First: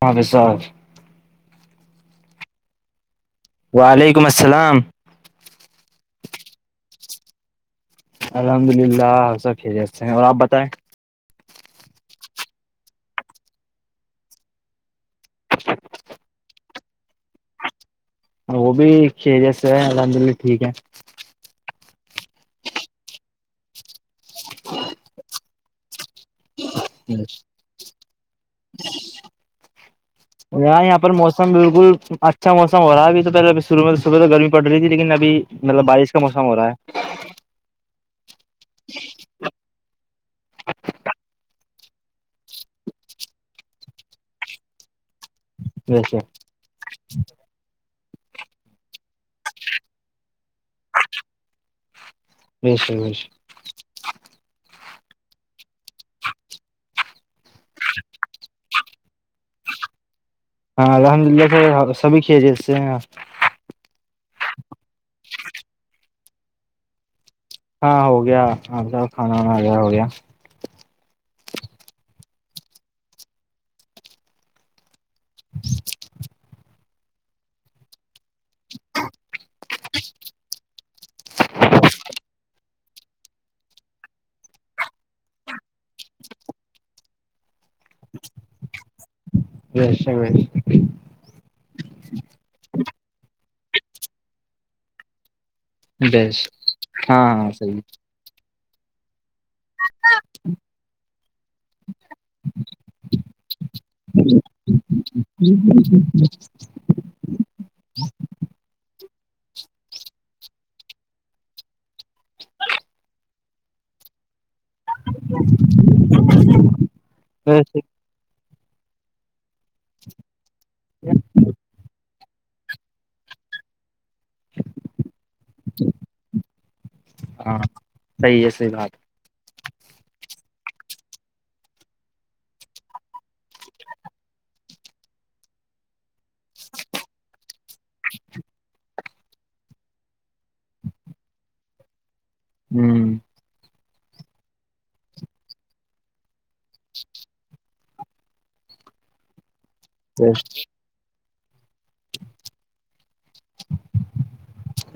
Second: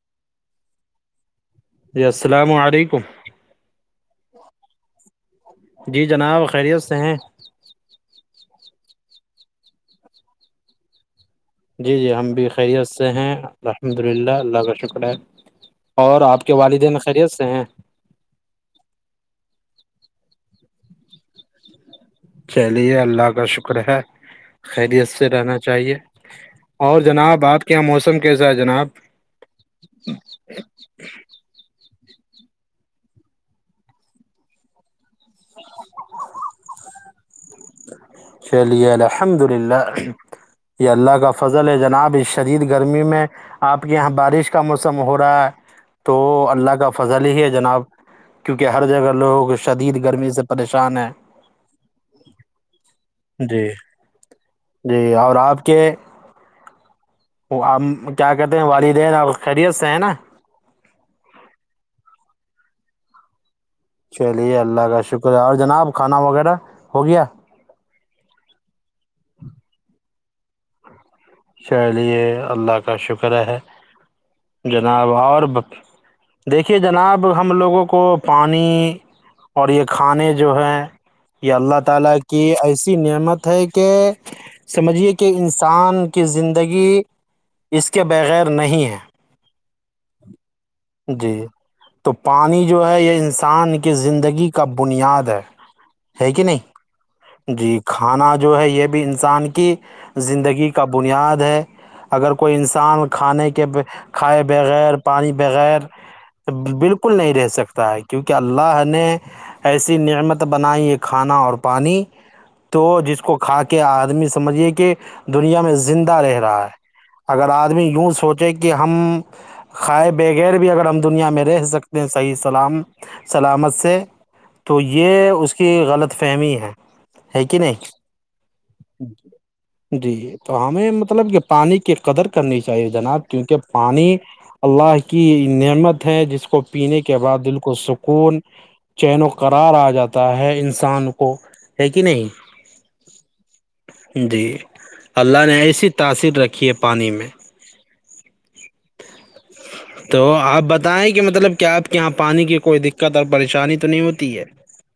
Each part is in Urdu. ہاں و سر جی السلام علیکم وعلیکم السلام جی جناب خیریت سے ہیں الحمد للہ آپ سب کی جے ہیں اور آپ بتائیں جی جی ہم بھی خیریت سے ہیں الحمد للہ اللہ کا شکر ہے اور آپ کے والدین خیریت سے ہیں وہ بھی ش جیس ہے الحمد للہ ٹھیک ہے چلیے اللہ کا شکر ہے خیریت سے رہنا چاہیے اور جناب آپ کے یہاں موسم کیسا ہے جناب یاں یہاں پر موسم بالکل اچھا موسم ہو رہا ہےبھی تو پہلے شرع میں صبح تو گرمی پڑ رہی تھی لیکن ابھی مطلب بارش کا موسم ہو رہا ہے چلیے الحمد للہ یہ اللہ کا فضل ہے جناب اس شدید گرمی میں آپ کے یہاں بارش کا موسم ہو رہا ہے تو اللہ کا فضل ہی ہے جناب کیونکہ ہر جگہ لوگوں کو شدید گرمی سے پریشان ہے بیشک جی جی اور آپ کے وہ آپ کیا کہتے ہیں والدین آ خیریت سے ہیں نا ہاں الحمد للہ سے سبھی کھیے جیس سے چلیے اللہ کا شکر ہے اور جناب کھانا وغیرہ ہو گیا ہاں ہو گیا آپ سب کھانا وانا آ گیا ہو گیا چلیے اللہ کا شکر ہے جناب اور دیکھیے جناب ہم لوگوں کو پانی اور یہ کھانے جو ہیں یہ اللہ تعالی کی ایسی نعمت ہے کہ سمجھیے کہ انسان کی زندگی اس کے بغیر نہیں ہے ویش م جی تو پانی جو ہے یہ انسان کی زندگی کا بنیاد ہے ہے بیش کہ ہاں ہاں نہیں جی صحیح کھانا جو ہے یہ بھی انسان کی زندگی کے کا بنیاد ہے اگر کوئی انسان کھانے کے کھائے بغیر پانی بغیر بالکل نہیں رہ سکتا ہے کیونکہ اللہ نے ایسی نعمت بنائی یہ کھانا اور پانی تو جس کو کھا کے آدمی سمجھیے کہ دنیا میں زندہ رہ رہا ہے اگر ویسے آدمی یوں سوچے کہ ہم کائے بغیر بھی اگر ہم دنیا میں رہ سکتے ہیں صحیح سلام سلامت سے تو یہ اس کے کی غلط فہمی ہے ہے کہ نہیں صحی ہے صحی بات ہے جی تو ہمیں مطلب کہ پانی کی قدر کرنی چاہیے جناب کیونکہ پانی اللہ کی نعمت ہے جس کو پینے کے بعد دل کو سک کوون چین وقرار آ جاتا ہے انسان کو ہے کہ نہیں ہوں جی اللہ نے ایسی تاثیر رکھی ہے پانی میں [unintelligible] تو آپ بتائیں کہ مطلب کیا آپ کے یہاں پانی کی کوئی دقت اور پریشانی تو نہیں ہوتی ہے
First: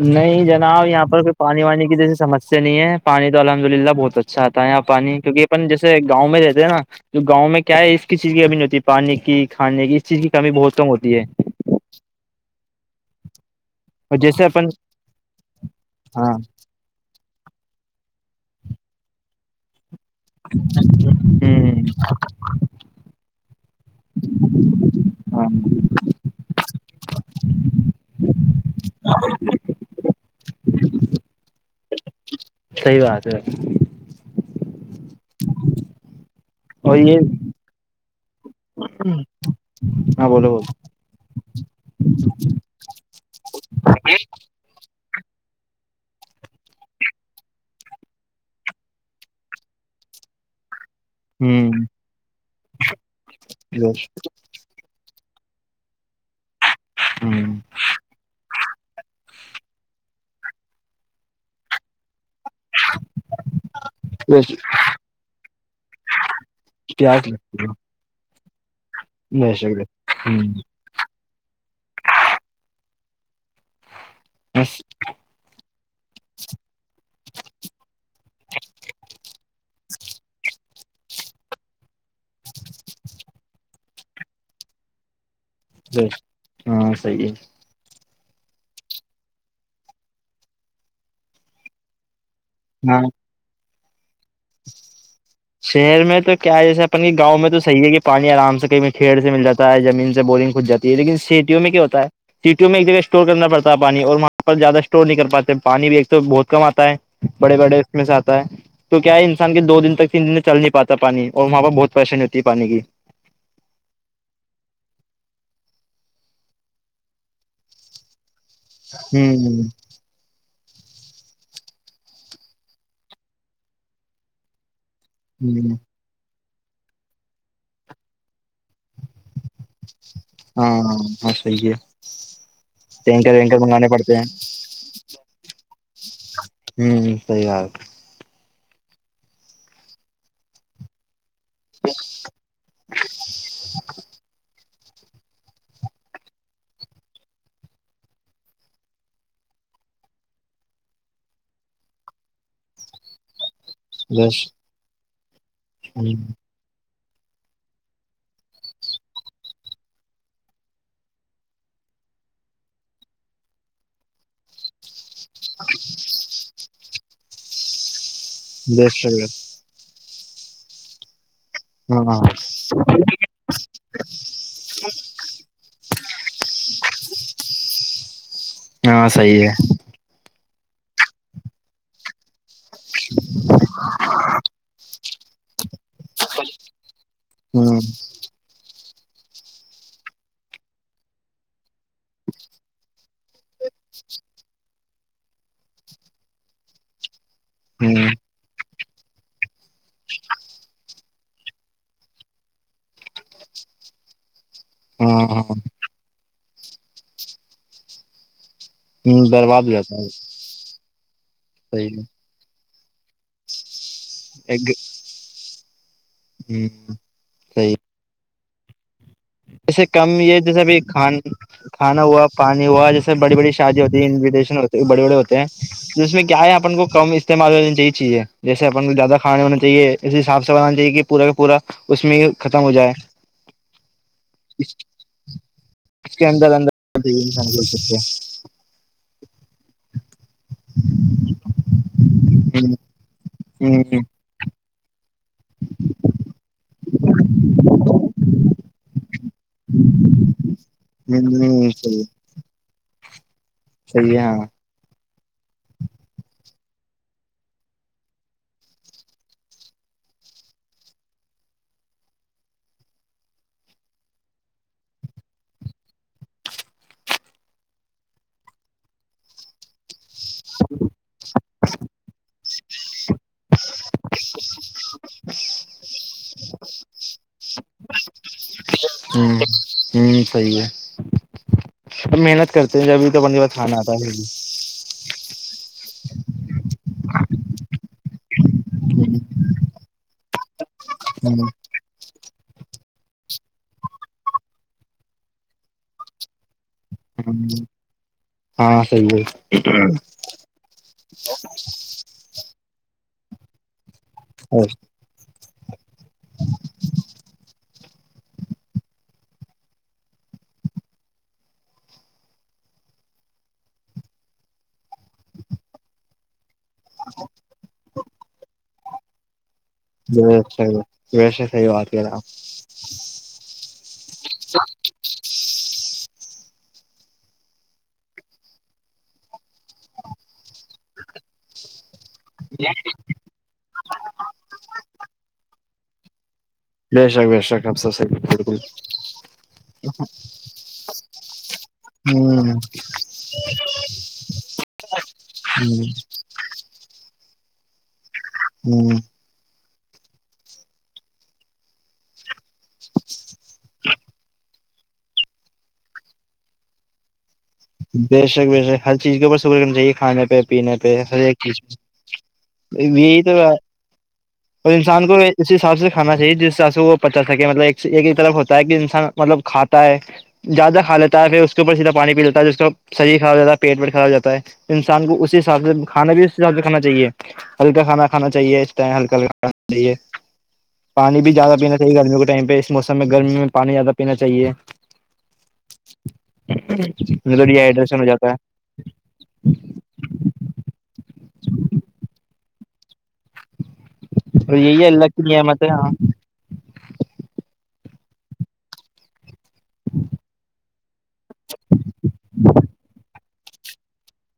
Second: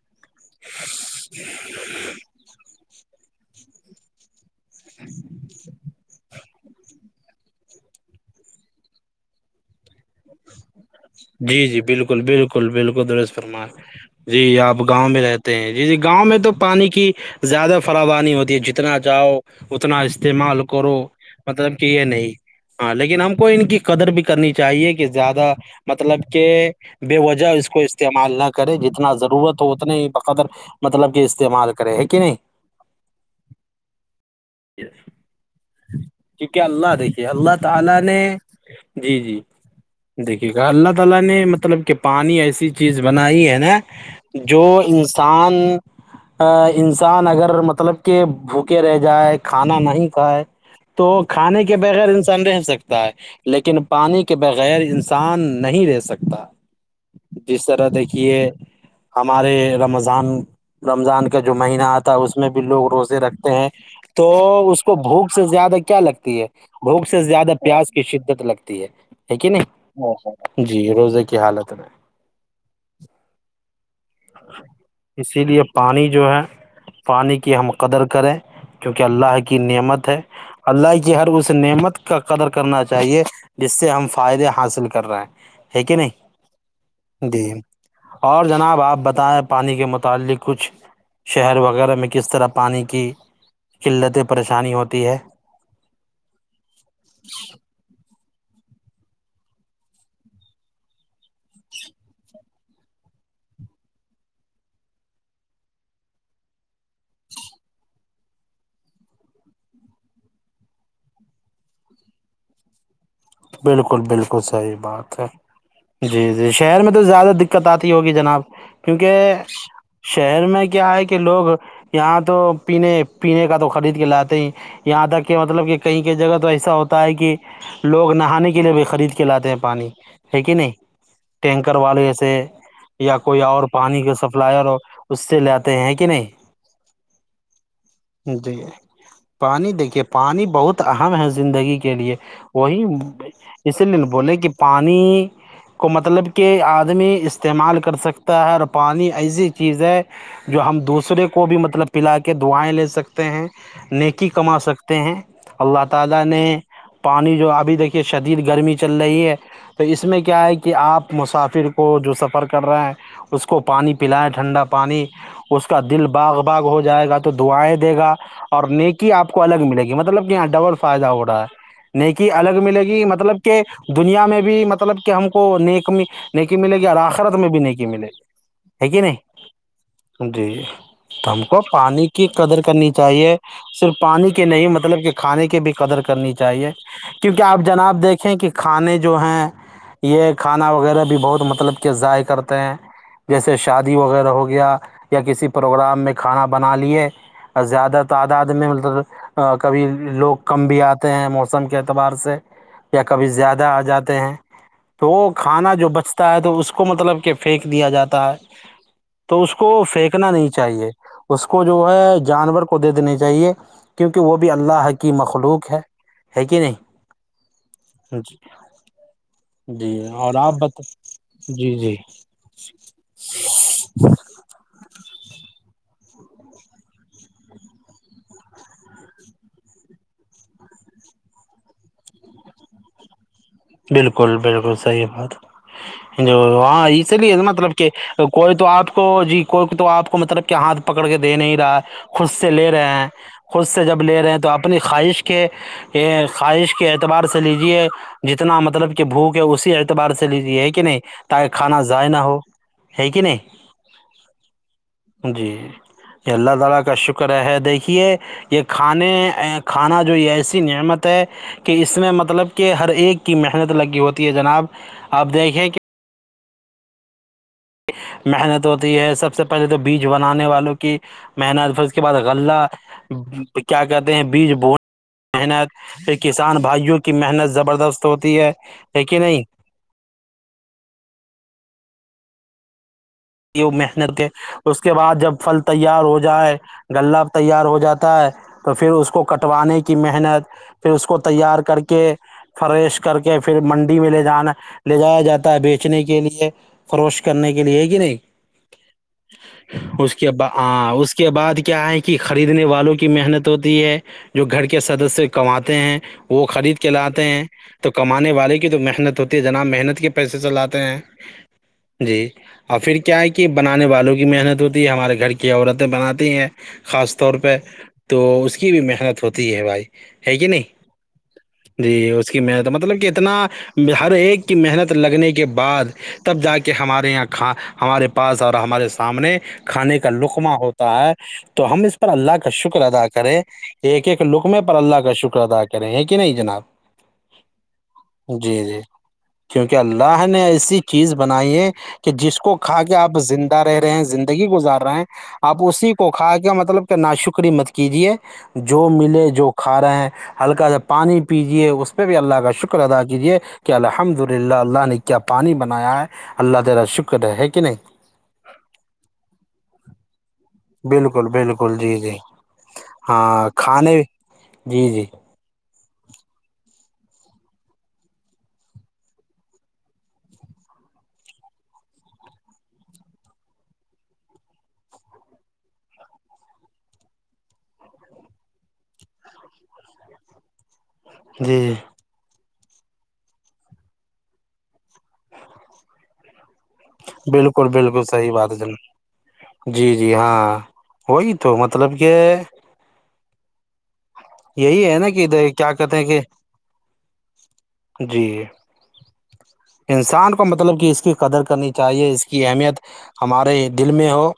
نہیں جناب یہاں پر کوئی پانی وانی کی جیسی سمسیا نہیں ہے پانی تو الحمد للہ بہت اچھا تھا پانی کیونکہ اپن جیسے گاؤں میں رہتے ہیں نا تو گاؤں میں کیا ہے اسس چیز کی کمی نہیں ہوتی پانی کی کھے کی اس چیز کی کمی بہت کم ہوتی ہے جی جی بالکل بالکل بالکل دو فرما اور جیسے جی اپن آپ گاؤں میں رہتے ہیں جی جی گاؤں ہاں میں تو پانی کی زیادہ فروانی ہوتی ہے جتنا جاؤ اتنا استعمال کرو مطلب ہوں کہ یہ نہیں ہاں لیکن ہم کو ان کی قدر بھی کرنی چاہیے کہ ہاں زیادہ مطلب کہ بے وجہ اس کو استعمال نہ کرے جتنا ضرورت ہو اتنے ہی بقدر مطلب کہ استعمال کرے ہے کہ نہیں سحی بات ہے کیونکہ اللہ اور یہ دیکھیے اللہ تعالی نے جی جی ہاں بولو دیکھیے بولو اللہ تعالی نے مطلب کہ پانی ایسی چیز بنائی ہے نا جو تان انسان اگر مطلب کہ بھوکے رہ جائے کھانا نہیں کھائے تو کھانے کے ہوں بغیر انسان رہ سکتا ہے لیکن پانی کے بغیر انسان سان نہیں رہ سکتا جس طرح دیکھیے ہمارے رمضان رمضان کا جو مہینہ آتا ہے اس میں بھی لوگ روزے رکھتے ہیں تو اس کو بھوک سے زیادہ کیا لگتی ہے بھوک سے پیاس زیادہ لگتی ہے پیاز کی شدت لگتی ہے یک بے شک نہیں جی روزے کی حالت رہ بس اسی لیے پانی جو ہے پانی کی ہم قدر کریں کیونکہ اللہ کی نعمت ہے اللہ کی ہر اس نعمت کا قدر کرنا چاہیے جس سے ہم فائدے حاصل کر رہے ہیں ہےیک نہیں صحیح ہے جی اور جناب آپ بتائیں پانی کے متعلق کچھ شہر وغیرہ میں کس طرح پانی ہاں کی قلت پریشانی ہوتی ہے شہر میں تو کیا ہے جسے اپن گاؤں میں تو صحی ہے کہ پانی آرام سے کہیں کھیڑ سے مل جاتا ہے زمین سے بورنگ کھود جاتا ہے لیکن سیٹیوں میں کیا ہوتا ہے سیٹیوں میں ایک جگہ اسٹور کرنا پڑتا ہے پانی اور وہاں پر زیادہ اسٹور نہیں کر پاتے پانی بھی ایک تو بہت کم آتا ہے بڑے بڑے اس میں سے آتا ہے تو کیا ہے انسان کے دو دن تک تین دن چل نہیں پاتا پانی اور وہاں پہ بہت پریشانی ہوتی ہے پانی کی بالکل بالکل صحی بات ہے جی جی شہر میں تو زیادہ دقت آتی ہوگی جناب کیونکہ ہوں شہر میں کیا ہے کہ لوگ یہاں تو پینے پینے کا تو خرید کے لاتے ہی یہاں تک کہ مطلب ہ کہ کہیں کہئی جگہ تو ایسا ہوتا ہے کہ لوگ نہانے کے لیے بھی خرید کے لاتے ہیں پانی ہے کہ ہاں نہیں ہاں صحیح ہے ٹینکر والے ایسے یا ٹینکر کوئی وینکر اور منگانے پانی کا پڑتے ہیں سپلائر اس سے لیتے ہیں کہ نہیں ہوں سی حال جی پانی دیکھیے پانی بہت اہم ہے زندگی کے لیے وہی اس لیے بولے کہ پانی کو مطلب کہ آدمی استعمال کر سکتا ہے اور پانی ایسی چیز ہے جو ہم دوسرے کو بھی مطلب پلا کے دعائیں لے سکتے ہیں نیکی بس کما سکتے ہے الله تھل ابھی دیکھا جو آپ نے کہ شدید گرمی چل رہی ہے تو اس میں کیا ہے کہ آپ مسافر کو جو سفر کر رہے ہیں اس کو پانی پلائے ٹھنڈا پانی اس کا دل باغ باغ ہو جائے گا تو دعائیں دے گا اور نیکی آپ بس کو الگ ملے گی مطلب کہ یہاں ڈبل فائدہ ہو رہا ہے ہاں نیکی الگ ملے گی مطلب کہ دنیا میں بھی مطلب کہ ہم کو نیک نہیںی ملے گی اور آخرت میں بھی نہیںی ملے گی ہے کہ ہاں نہیں صی ہے جی تو ہم کو پانی کی قدر کرنی چاہیے صرف پانی کے نہیں مطلب کہ کھانے کی بھی قدر کرنی چاہیے کیونکہ آپ ہ جناب دیکھیں کہ کھانے جو ہیں یہ کھانا وغیرہ بھی بہت مطلب کے ضائع کرتے ہیں جیسے شادی وغیرہ ہو گیا یا کسی پروگرام میں کھانا بنا لیے اور زیادہ ہ تعداد میں مطلب کبھی لوگ کم بھی آتے ہیں موسم کے اعتبار سے یا کبھی زیادہ آ جاتے ہیں تو ہاں ہاں کھانا جو بچ تا ہے تو اس کو مطلب کہ پھینک دیا جاتا ہے تو اس برباد کو ہو جاتا ہے پھینکنا نہیں چاہیے اس کو جو ہے جانور کو دے دنے چاہیے کیونکہ وہ بھی اللہ کی مخلوق ہے ہوں ہ سی سی جی جسے جی کم اور یہ آپ جیسےب بت کھان جی جی کھانا ہوا پانی ہوا جیسے بڑی بڑی شادی ہوتی ہے انوٹییشن ہوتی بڑے بڑے ہوتے ہیں تو اس میں کیا ہے اپن کو کم استعمال ہونی چاہیے چیزیں جیسے اپن کو زیادہ کھانے ہونا چاہیے اسس حساب سے بنا چاہیے کہ پورا کا پورا اس میں ہی ختم ہو جائے بالکل بالکل اس صحیح بات کے جو اندر ہاں اندر اس لیے انسان مطلب کہ کوئی تو آپ کو جی کوئی تو آپ کو مطلب کہ ہاتھ پکڑ کے دے نہیں رہا خود سے لے رہے ہیں خود سے جب لے رہے ہیں تو آپ اپنی خواہش کے خواہش کے اعتبار سے لیجیے جتنا مطلب کہ بھوک ہے اسی اعتبار سے لیج ہے کہ نہیں تاکہ کھانا کو ضائع نہ ہو ہے کہ نہیں صحیح ہے جی اللہ تعالی کا شکر ہے دیکھیے یہ کھانے کھانا جو یہ ایسی نعمت ہے کہ اس میں مطلب کہ ہر ایک محنت لگی ہوتی ہے جناب آپ دیکھیں کیا محنت ہوتی ہے سب سے پہلے تو بیج بنانے والوں کی محنت پھر اس کے بعد غلہ کیا کہتے ہیں بیج ب محنت پھر کسان بھائیوں کی محنت زبردست ہوتی ہے ہ ہے کہ نہیں ہوں سی ہے تو محنت کرتے ہیں ج ابھی تو اپ یہ بسان آتا ہے محنت بھی کے اس کے بعد جب پھل تیار ہو جائے غلہ تیار ہو جاتا ہے تو پھر اس کو کٹوانے کی محنت پھر اس کو ہمم تیار کر کے فریش کر کے پھر منڈی میں لے جانا لے جایا جاتا ہے بیچنے کے لیے کروش کرنے کے ہمم لیے ہے کہ نہیں ہاں صحیح ہے اس کے ب اس کے بعد کیا آئیں گ کی خریدنے والوں کی محنت ہوتی ہے جو ہے گھر کے سدسیہ کماتے ہیں وہ خرید کے لاتے ہیں تو کمانے والے کی تو محنت ہوتی ہے جناب محنت کے پیسے چلاتے ہیں جی اور پھر کیا ہے کہ بنانے والوں کی محنت ہوتی ہے ہمارے گھر کی عورتیں بناتی ہیں خاص طور پہ تو اس کی بھی محنت ہوتی ہے بھائی ہے کہ اچھا نہیں ویسے صحیح بات کر جی رہا اس آپ کی مت مطلب کہ اتنا ہر ایک کی محنت لگنے کے بعد تب جا کے ہمارے یہاں کھا ہمارے پاس اور ہمارے سامنے کھانے کا لقمہ ہوتا ہے تو ہم اس پر اللہ کا شکر ادا کرے ایک ایک لکم میں پر اللہ کا شکر ادا کرے ہے کہ نہیں جناب بے شک بے شک آپ بلکل جی جی کیونکہ اللہ نے ایسی چیز بنائی ہے کہ جس کو کہ آپ زندہ رہ رہے ہیں زندگی گزار رہے ہیں ہ آپ اسی کو کھا کے مطلب کہ ناشکری مت کیجیے جو ہ ملے جو کھا رہے ہیں ہلکا سا پانی پیجیے اس پہ بھی اللہ کا شکر ادا کیجیے کہ الحمد للہ اللہ نے کیا پانی بنایا ہے اللہ تعالا شکر ہے کہ نہیں بے شک بے شک ہر چیز کے اوپر شکر کرنا چاہیے کھانے پہ پینے پہ ہر بالکل ایک چیز بالکل جی جی میں یہی تو ہاں کھانے اور جی جی انسان کو اس حساب سے کھا چاہیے جس سے وہ پچا سکے مطلب ایک ہی طرف ہوتا ہے کہ انسان مطلب کھاتا ہے زیادہ کھاتا ہے پھر اس کے اور سیدھا پانی پی لیتا ہے ب شریر خراب جاتا ہے پیٹ پیٹ خراب جاتا ہے تو انسان کو اسی حساب سے کھانا بھی اسی حساب سے کھانا چاہیے ہلکا کھانا کھانا چاہیے اس ٹائم ہلکا کھانا چاہیے پانی بھی زیادہ جی پینا جی چاہیے گرمی کے ٹائم پہ موسم میں گرمی میں پانی زیادہ پینا چاہیے میرے ڈیہائڈریشن ہو جاتا ہے بجن جی جی ہاں وہی تو مطلب کہ اور یہی ہے اللہ نا کہ کی ادھر نعمت ہے کیا ہاں کہتے ہیں کہ جی انسان کو مطلب کہ اس کی قدر کرنی چاہیے اس کی اہمیت ہمارے دل میں ہو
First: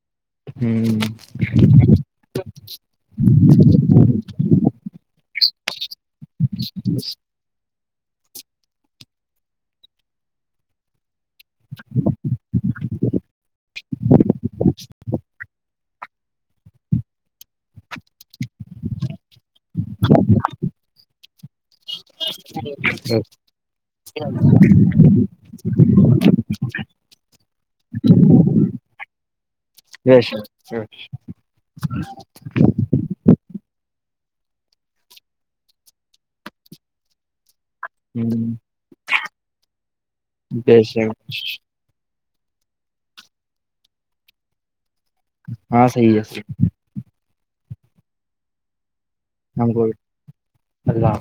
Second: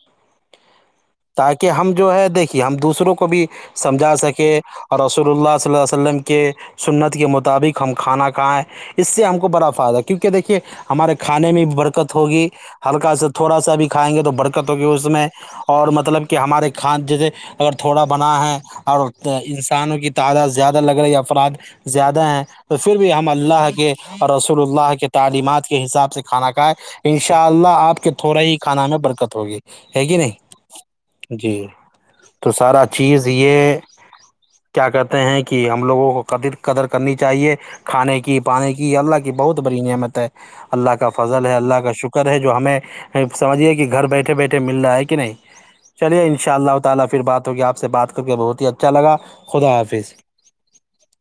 تاکہ ہم جو ہے دیکھے کہ ہم دوسروں کو بھی سمجھا سکیں اور رسول اللہ صلی اللہ وسلم کے سنت کے مطابق ہم کھانا کھائیں اس سے ہم کو بڑا فائدہ کیونکہ دیکھیے ہمارے کھانے میں بھی برکت ہوگی ہلکا سا تھوڑا سا بھی کھائیں گے تو برکت ہوگی اس میں اور مطلب کہ ہمارے کھاد جیسے اگر تھوڑا بنا ہے اور انسانوں کی تعداد زیادہ لگ رہی ہے افراد زیادہ ہیں تو پھر بھی ہ ہم اللہ کے اور رسول اللہ کے تعلیمات کے حساب سے کھانا کھائے انشاء اللہ آپ کے تھوڑا ہی کھانا میں برکت ہوگی ہےگی بے نہیں شک ہ جی تو سارا چیز یہ کیا کہتے ہیں کہ ہم لوگوں کو کدر قدر کرنی چاہیے کھانے کی پانے کی اللہ کی بہت بڑی نعمت ہے بے اللہ کا شک فضل ہے اللہ کا شکر ہے جو ہمیں سمجھیے کہ گھر بیٹھے بیٹھے مل رہا ہے کہ نہیں ہاں صحیح چلیے ہے انشاء اللہ تعالی پھر بات ہوگی آپ سے بات کرکے بہت اچھا لگا ہم خدا کو حافظاظ اللہ